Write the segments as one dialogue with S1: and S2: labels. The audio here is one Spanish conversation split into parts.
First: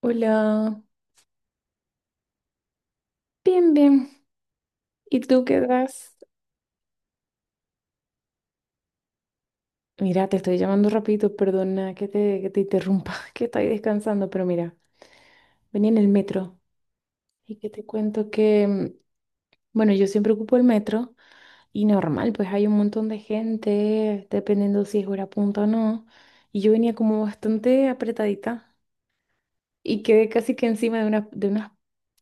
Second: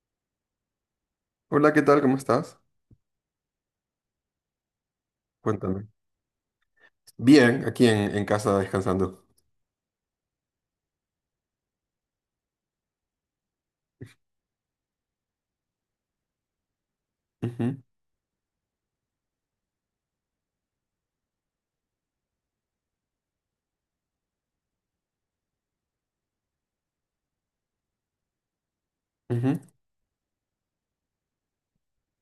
S1: Hola,
S2: Hola, ¿qué tal? ¿Cómo estás?
S1: bien, bien. ¿Y tú qué
S2: Cuéntame.
S1: das?
S2: Bien, aquí en casa descansando.
S1: Mira, te estoy llamando rapidito, perdona que te interrumpa, que estoy descansando, pero mira, venía en el metro y que
S2: Ujú,
S1: te cuento que, bueno, yo siempre ocupo el metro y normal, pues hay un montón de gente, dependiendo si es hora punta o no, y yo venía como bastante apretadita
S2: ujú,
S1: y quedé casi que encima de unas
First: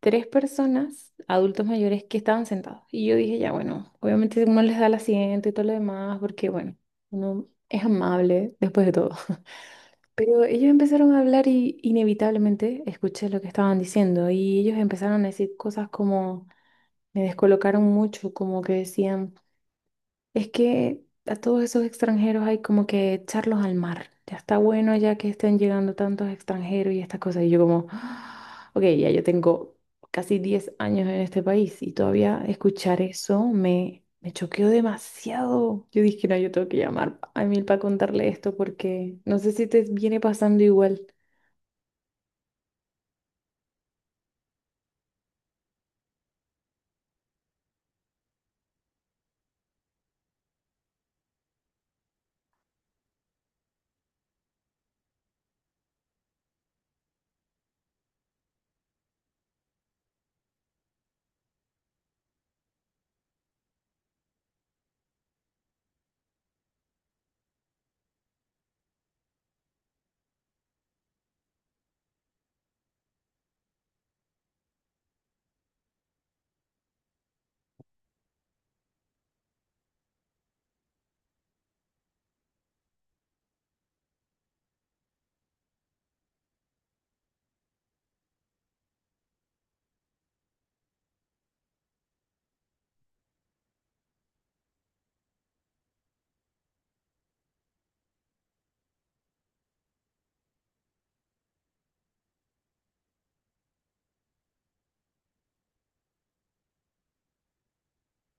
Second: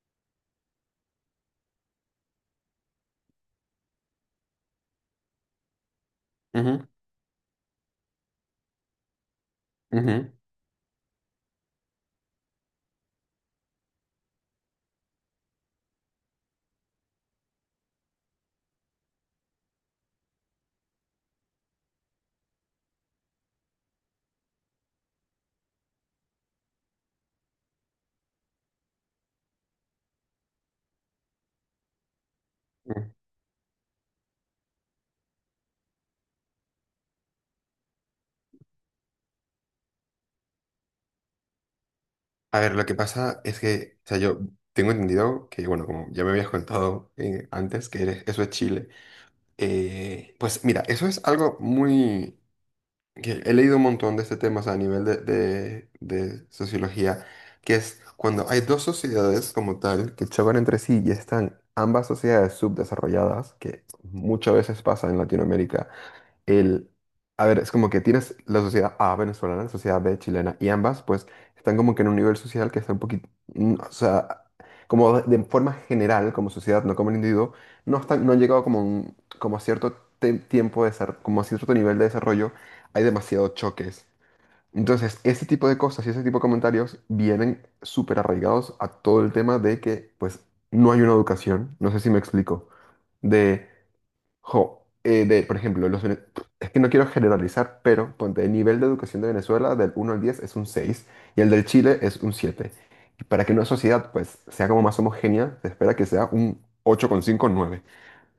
S1: tres personas, adultos mayores, que estaban sentados. Y yo dije, ya, bueno, obviamente uno les da el asiento y todo lo demás, porque bueno,
S2: ujú,
S1: uno es amable después de todo.
S2: ujú,
S1: Pero ellos empezaron a hablar y inevitablemente escuché lo que estaban diciendo y ellos empezaron a decir cosas como, me descolocaron mucho, como que decían... Es que a todos esos extranjeros hay como que echarlos al mar. Ya está bueno ya que estén llegando tantos extranjeros y estas cosas. Y yo como, "Ah, ok, ya yo tengo casi 10 años en este país y todavía escuchar
S2: ujú.
S1: eso me choqueó demasiado. Yo dije, no, yo tengo que llamar a Emil para contarle esto porque no sé si te viene pasando igual.
S2: A ver, lo que pasa es que, o sea, yo tengo entendido que, bueno, como ya me habías contado antes, que eso es Chile. Pues mira, eso es algo muy, que he leído un montón de este tema, o sea, a nivel de sociología, que es cuando hay dos sociedades como tal que chocan entre sí y están ambas sociedades subdesarrolladas, que muchas veces pasa en Latinoamérica el, a ver, es como que tienes la sociedad A venezolana, la sociedad B chilena, y ambas pues están como que en un nivel social que está un poquito, o sea, como de forma general, como sociedad, no como el individuo, no están, no han llegado como, un, como a cierto tiempo de como a cierto nivel de desarrollo, hay demasiados choques. Entonces, ese tipo de cosas y ese tipo de comentarios vienen súper arraigados a todo el tema de que, pues, no hay una educación, no sé si me explico, de Jo, de, por ejemplo, es que no quiero generalizar, pero ponte, el nivel de educación de Venezuela del 1 al 10 es un 6 y el del Chile es un 7. Y para que una sociedad pues sea como más homogénea, se espera que sea un 8,5 cinco nueve.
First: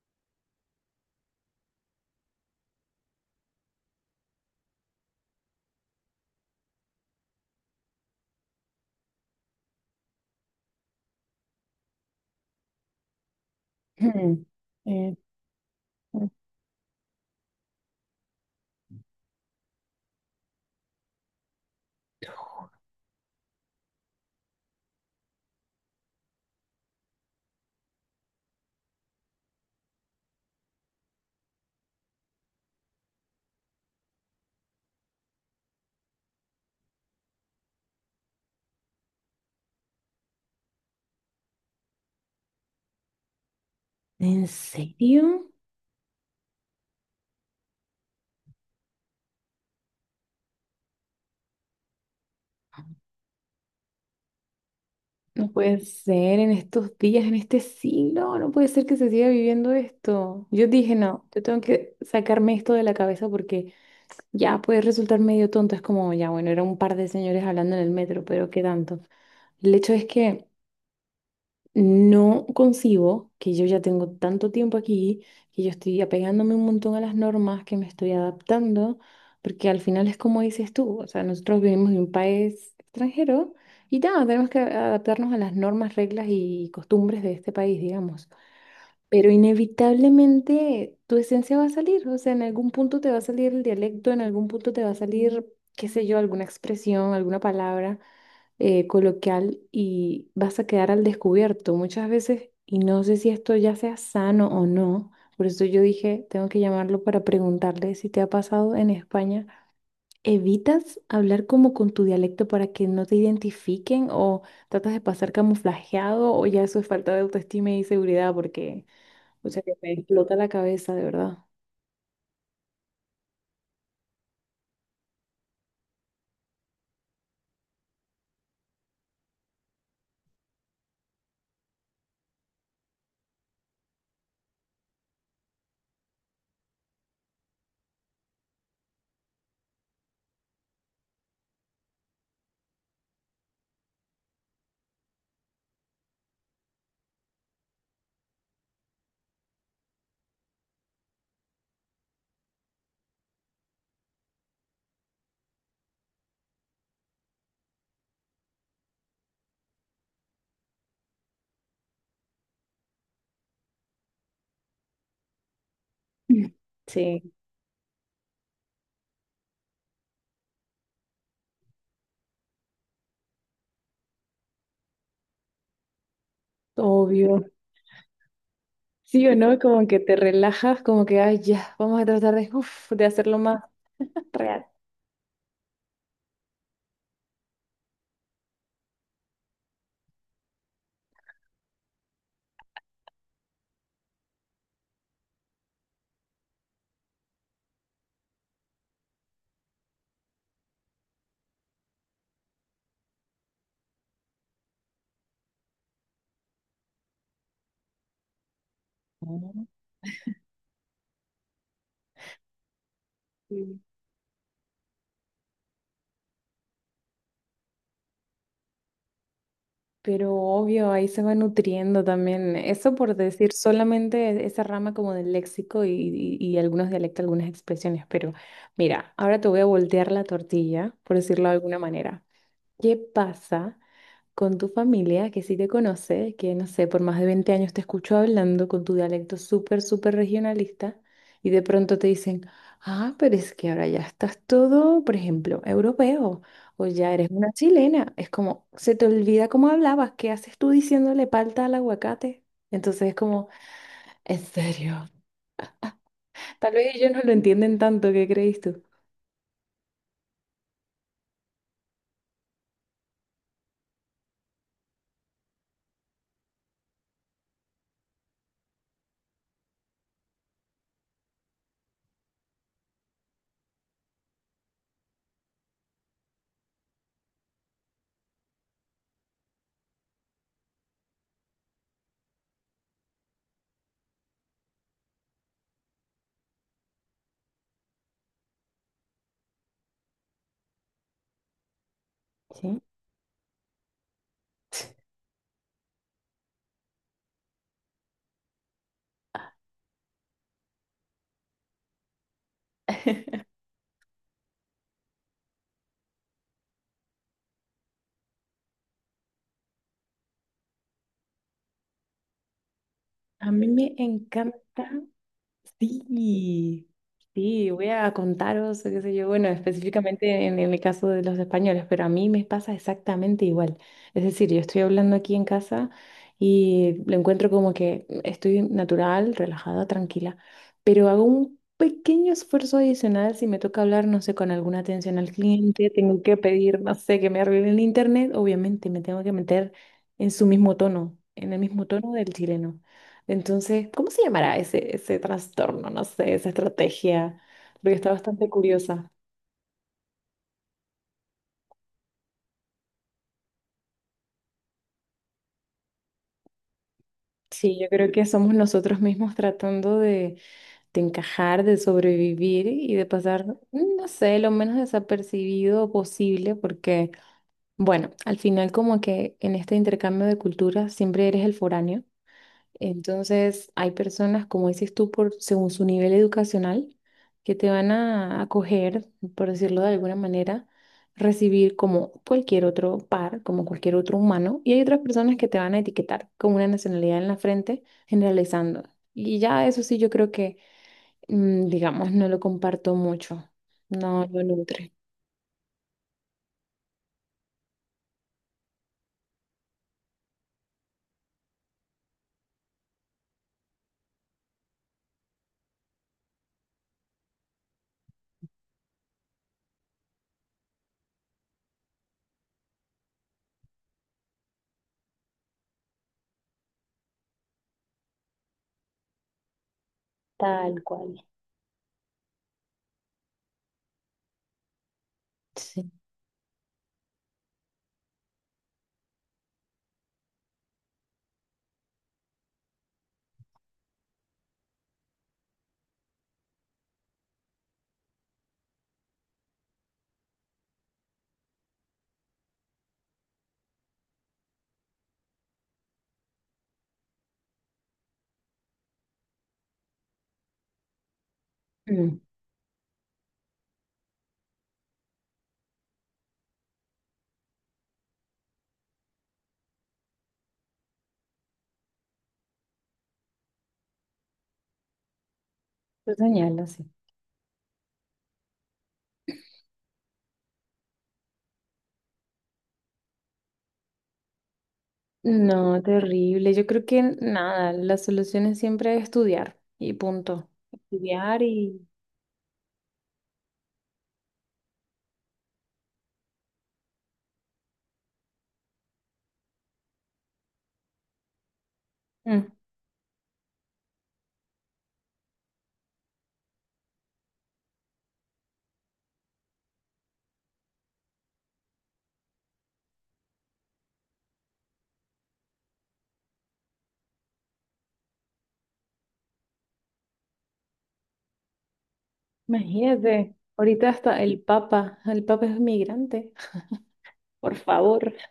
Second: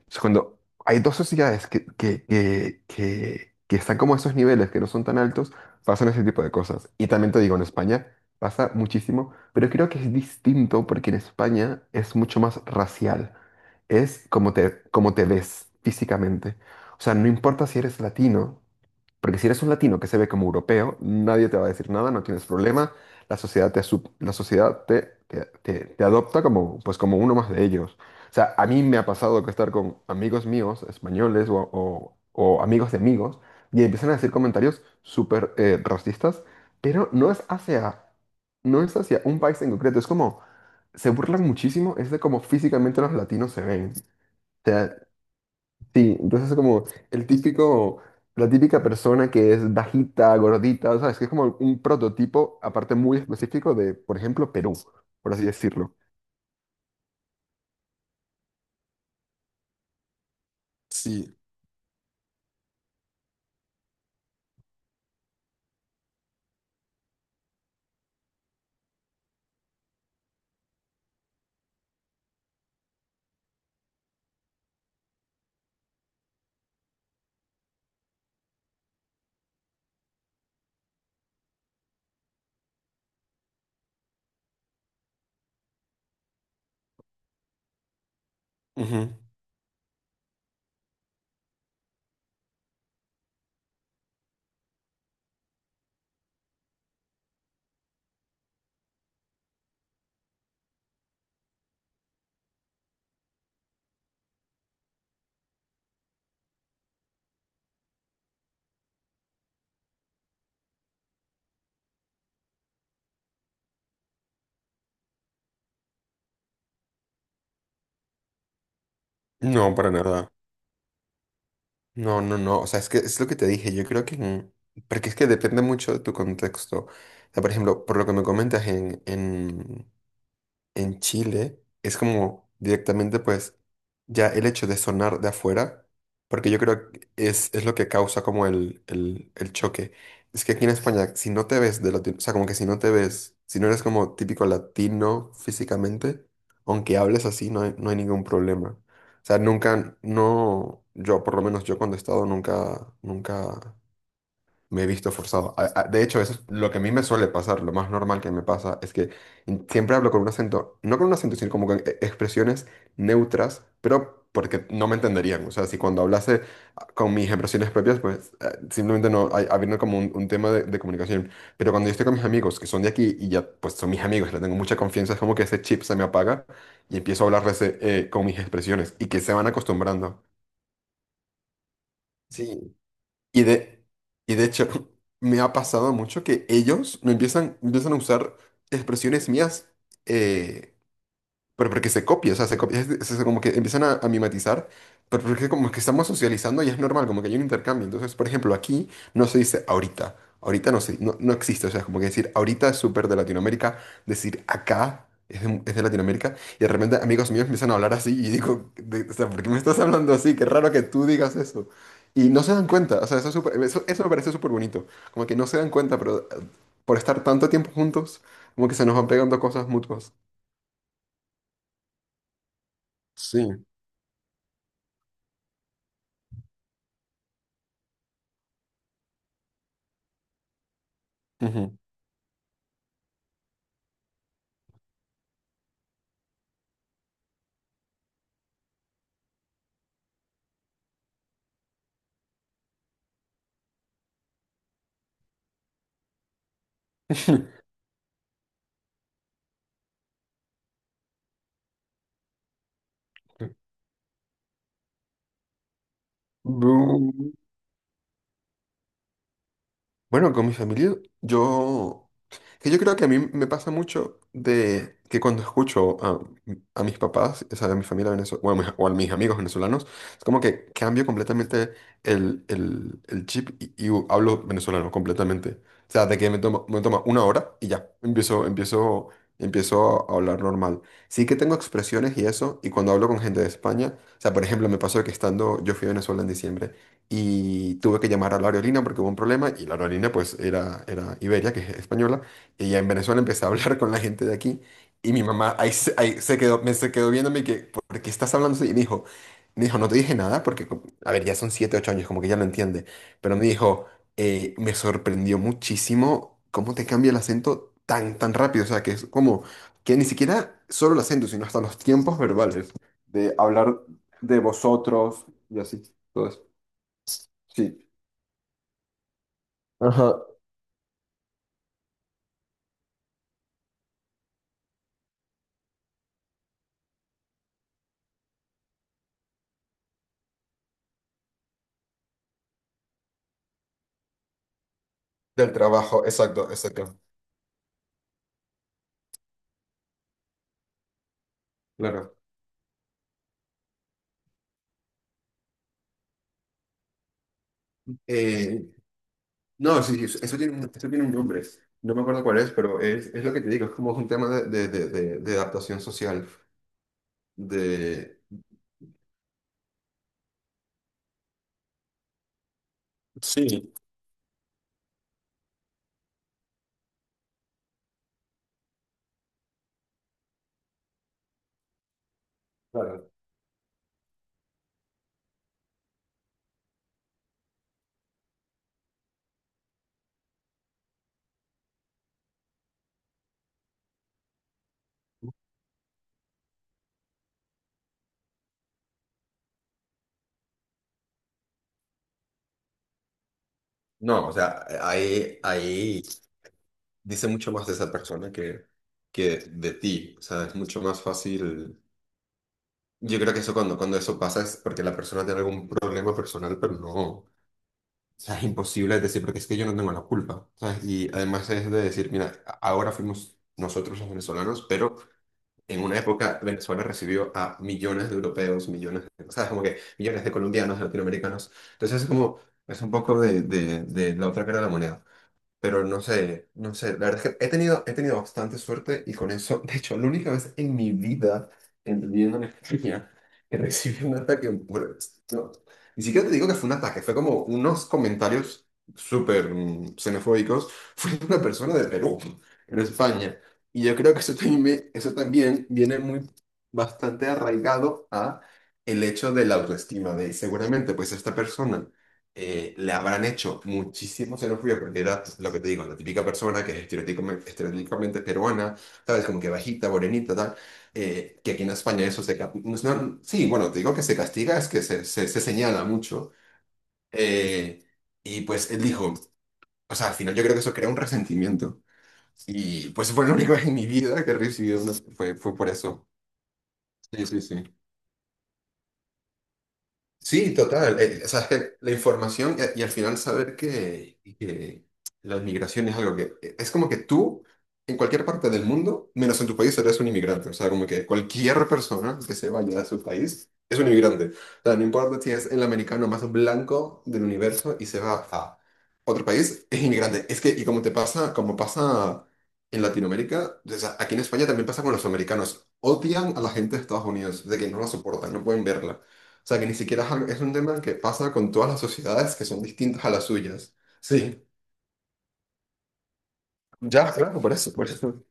S2: Entonces, cuando hay dos sociedades que están como a esos niveles, que no son tan altos, pasan ese tipo de cosas. Y también te digo, en España pasa muchísimo, pero creo que es distinto porque en España es mucho más racial. Es
S1: Hmm.
S2: como te, como
S1: Eh,
S2: te ves
S1: eh,
S2: físicamente. O sea, no importa si eres latino. Porque si eres un latino que se ve como europeo, nadie te va a decir nada, no tienes problema, la sociedad te adopta como, pues como uno más de ellos. O sea, a mí me ha pasado que estar con amigos míos, españoles o amigos de amigos, y empiezan a decir comentarios súper racistas, pero no es hacia un país en concreto, es como, se burlan muchísimo, es de cómo físicamente los latinos se
S1: ¿En
S2: ven.
S1: serio?
S2: Sí, entonces es como el típico, la típica persona que es bajita, gordita, ¿sabes? Que es como un prototipo, aparte muy específico de, por ejemplo, Perú, por así
S1: No puede
S2: decirlo.
S1: ser en estos días, en este siglo, no puede ser que se siga viviendo esto. Yo dije, no,
S2: Sí.
S1: yo tengo que sacarme esto de la cabeza porque ya puede resultar medio tonto. Es como, ya, bueno, era un par de señores hablando en el metro, pero qué tanto. El hecho es que no concibo que yo ya tengo tanto tiempo aquí, que yo estoy apegándome un montón a las normas, que me estoy adaptando, porque al final es como dices tú, o sea, nosotros vivimos en un país extranjero y ya, tenemos que adaptarnos a las normas, reglas y costumbres de este país, digamos.
S2: Ujú.
S1: Pero inevitablemente tu esencia va a salir, o sea, en algún punto te va a salir el dialecto, en algún punto te va a salir, qué sé yo, alguna expresión, alguna palabra coloquial y vas a quedar al descubierto muchas veces y no sé si esto ya sea sano o no. Por eso yo dije, tengo que llamarlo para preguntarle si te ha pasado en España. ¿Evitas hablar como con tu dialecto para que no te identifiquen o tratas de pasar camuflajeado o ya eso es falta de autoestima y seguridad porque, o sea,
S2: No,
S1: que
S2: para
S1: me
S2: nada.
S1: explota la cabeza, de verdad.
S2: No, no, no. O sea, es que es lo que te dije. Yo creo que. Porque es que depende mucho de tu contexto. O sea, por ejemplo, por lo que me comentas en Chile es como directamente pues ya el hecho de sonar de afuera, porque yo creo que es lo que causa como el choque. Es que aquí en España, si no te ves de latino, o sea, como que si no te ves, si no eres como típico latino físicamente, aunque hables así, no hay ningún problema. O sea, nunca, no, yo, por lo menos yo cuando he estado, nunca, nunca me he visto forzado. De hecho, eso es lo que a mí me suele pasar, lo más normal que me pasa es que siempre hablo con un acento, no con un acento, sino como con expresiones neutras, pero porque no me entenderían. O sea, si cuando hablase con mis
S1: Sí,
S2: expresiones propias, pues simplemente no, hay, habiendo como un tema de comunicación. Pero cuando yo estoy con mis amigos, que son de aquí y ya, pues son mis amigos, les tengo mucha confianza, es como que ese chip se me apaga y empiezo a
S1: obvio.
S2: hablarles con mis expresiones y que
S1: Sí
S2: se
S1: o
S2: van
S1: no, como que te
S2: acostumbrando.
S1: relajas, como que, ay, ya, vamos a tratar de,
S2: Sí,
S1: uf, de hacerlo
S2: y
S1: más
S2: de, y de
S1: real.
S2: hecho, me ha pasado mucho que ellos me empiezan a usar expresiones mías, eh, pero porque se copia, o sea, se copia, es como que empiezan a mimetizar, pero porque como que estamos socializando y es normal, como que hay un intercambio. Entonces, por ejemplo, aquí no se dice ahorita, ahorita no, se, no, no existe, o sea, es como que decir ahorita es súper de Latinoamérica, decir acá es de Latinoamérica, y de repente amigos míos empiezan a hablar así y digo, o sea, ¿por qué me
S1: Mm,
S2: estás hablando así? Qué raro que tú digas eso. Y no se dan cuenta, o sea, eso, es súper-
S1: sí.
S2: eso, eso me parece súper bonito, como que no se dan cuenta, pero por estar tanto tiempo juntos, como que se nos van pegando cosas mutuas.
S1: Pero obvio, ahí se va nutriendo también. Eso por decir
S2: Sí.
S1: solamente esa rama como del léxico y algunos dialectos, algunas expresiones. Pero mira, ahora te voy a voltear la tortilla, por decirlo de
S2: Ujú.
S1: alguna manera. ¿Qué pasa con tu familia, que sí te conoce, que no sé, por más de 20 años te escucho hablando con tu dialecto súper, súper regionalista, y de pronto te dicen, ah, pero es que ahora ya estás todo, por ejemplo, europeo, o ya eres una chilena? Es como, se te olvida cómo hablabas, ¿qué haces tú diciéndole palta al aguacate? Entonces es como, en serio. Tal vez ellos no lo
S2: Bu-
S1: entienden tanto, ¿qué crees tú?
S2: Bueno, con mi familia, yo Que yo creo que a mí me pasa mucho de que cuando escucho a mis papás, o sea, a mi familia venezolana, o a mis amigos venezolanos, es como que cambio completamente el chip y, y hablo venezolano completamente. O sea, de que me toma una hora y ya, empiezo a hablar normal. Sí que tengo expresiones y eso, y cuando hablo con gente de España, o sea, por ejemplo, me pasó que estando, yo fui a Venezuela en diciembre y tuve que llamar a la aerolínea porque hubo un problema y la aerolínea pues era Iberia, que es española. Y ya
S1: Sí.
S2: en Venezuela empecé a hablar con la gente de aquí y mi mamá ahí se quedó, me se quedó viéndome que, ¿por qué estás hablando así? Y me dijo, no te dije nada porque, a ver, ya son 7, 8 años, como que ya lo entiende, pero me dijo, me sorprendió muchísimo cómo te cambia el acento tan, tan rápido, o sea, que es como que ni siquiera solo el acento, sino hasta los tiempos verbales, de
S1: A mí
S2: hablar
S1: me
S2: de
S1: encanta.
S2: vosotros y así, todo eso.
S1: Sí, sí,
S2: Sí.
S1: voy a contaros, qué sé yo, bueno,
S2: Ajá.
S1: específicamente en el caso de los españoles, pero a mí me pasa exactamente igual. Es decir, yo estoy hablando aquí en casa y lo encuentro como que estoy natural, relajada, tranquila, pero hago un pequeño esfuerzo adicional si me toca hablar, no sé, con alguna atención al
S2: Del
S1: cliente,
S2: trabajo,
S1: tengo que
S2: exacto,
S1: pedir, no
S2: exacto.
S1: sé, que me arreglen el internet, obviamente me tengo que meter en su mismo tono, en el mismo tono
S2: Claro.
S1: del chileno. Entonces, ¿cómo se llamará ese, ese trastorno? No sé, esa estrategia, porque está bastante curiosa.
S2: No, sí, sí, eso tiene un nombre. No me acuerdo cuál es, pero es lo que te digo, es como un tema de adaptación social.
S1: Sí, yo creo
S2: De...
S1: que somos nosotros mismos tratando de encajar, de sobrevivir y de pasar,
S2: Sí,
S1: no sé, lo menos desapercibido posible, porque, bueno, al final como que en este intercambio de culturas siempre eres el foráneo.
S2: claro.
S1: Entonces, hay personas, como dices tú, por, según su nivel educacional, que te van a acoger, por decirlo de alguna manera, recibir como cualquier otro par, como cualquier otro humano, y hay otras personas que te van a etiquetar con una nacionalidad en la frente, generalizando. Y ya eso sí, yo creo que, digamos, no lo comparto mucho, no
S2: No, o
S1: lo
S2: sea,
S1: nutre.
S2: ahí dice mucho más de esa persona que de ti. O sea, es mucho más fácil. Yo creo que eso cuando eso pasa es porque la persona tiene algún problema personal, pero no. O sea, es imposible decir, porque es que yo no tengo la culpa. ¿Sabes? Y además es de decir, mira, ahora fuimos nosotros los venezolanos, pero. En una época, Venezuela recibió a millones de europeos, millones de, o sea, como que millones de colombianos,
S1: Tal
S2: de
S1: cual.
S2: latinoamericanos. Entonces, es como, es un poco de la otra cara de la moneda. Pero
S1: Sí.
S2: no sé, no sé, la verdad es que he tenido bastante suerte y con eso, de hecho, la única vez en mi vida, en viviendo en España, que recibí un ataque por esto. Ni siquiera te digo que fue un ataque, fue como unos comentarios súper xenofóbicos. Fue de una persona de Perú, en España. Y yo creo que eso también viene muy bastante arraigado a el hecho de la autoestima, de seguramente pues esta persona
S1: Mm.
S2: le habrán hecho muchísimo xenofobia, porque era lo que te digo, la típica persona que es estereotípicamente peruana, ¿sabes? Como que bajita, morenita, tal. Que aquí en España eso se... ca- no no- sí, bueno, te digo que se castiga, es que se señala
S1: Lo
S2: mucho.
S1: señalo, sí.
S2: eh, y pues él dijo, o sea, al final yo creo que eso crea un resentimiento. Y pues fue lo único en mi vida que he recibido, fue por
S1: No,
S2: eso.
S1: terrible. Yo creo que
S2: Sí, sí, sí.
S1: nada, la solución es siempre estudiar y punto.
S2: Sí, total. O
S1: Estudiar
S2: sea, es que
S1: y...
S2: la información, y, al final saber que, la inmigración es algo que, es como que tú, en cualquier parte del mundo, menos en tu país, eres un inmigrante. O sea, como que cualquier persona que se
S1: Mm.
S2: vaya a su país es un inmigrante. O sea, no importa si es el americano más blanco del universo y se va a otro país, es inmigrante. Es que, y como te pasa, como pasa en Latinoamérica, o sea, aquí en España también pasa con los americanos. Odian a la gente de Estados Unidos, de que no la soportan, no pueden verla. O sea, que ni siquiera es un tema que pasa con todas las sociedades que son distintas a las
S1: Imagínate,
S2: suyas.
S1: ahorita hasta
S2: Sí,
S1: El Papa es migrante.
S2: ya, claro, por
S1: Por
S2: eso, por
S1: favor,
S2: eso,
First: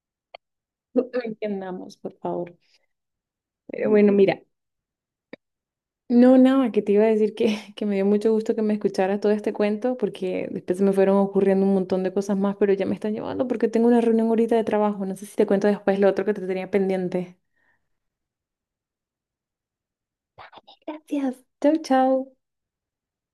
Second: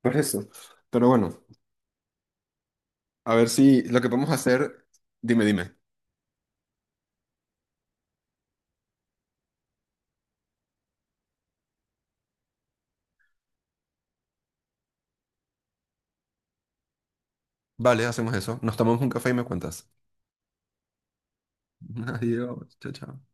S2: por eso.
S1: no
S2: Pero bueno,
S1: entendamos, por favor.
S2: a ver si
S1: Pero
S2: lo que
S1: bueno,
S2: podemos
S1: mira,
S2: hacer, dime, dime.
S1: no, nada, que te iba a decir que, que me dio mucho gusto que me escucharas todo este cuento porque después se me fueron ocurriendo un montón de cosas más, pero ya me están llevando porque tengo una reunión ahorita de trabajo. No sé si te cuento después lo otro que te tenía pendiente.
S2: Vale, hacemos eso. Nos tomamos un café y me cuentas.
S1: Gracias. Chau, chau.
S2: Adiós, chao, chao.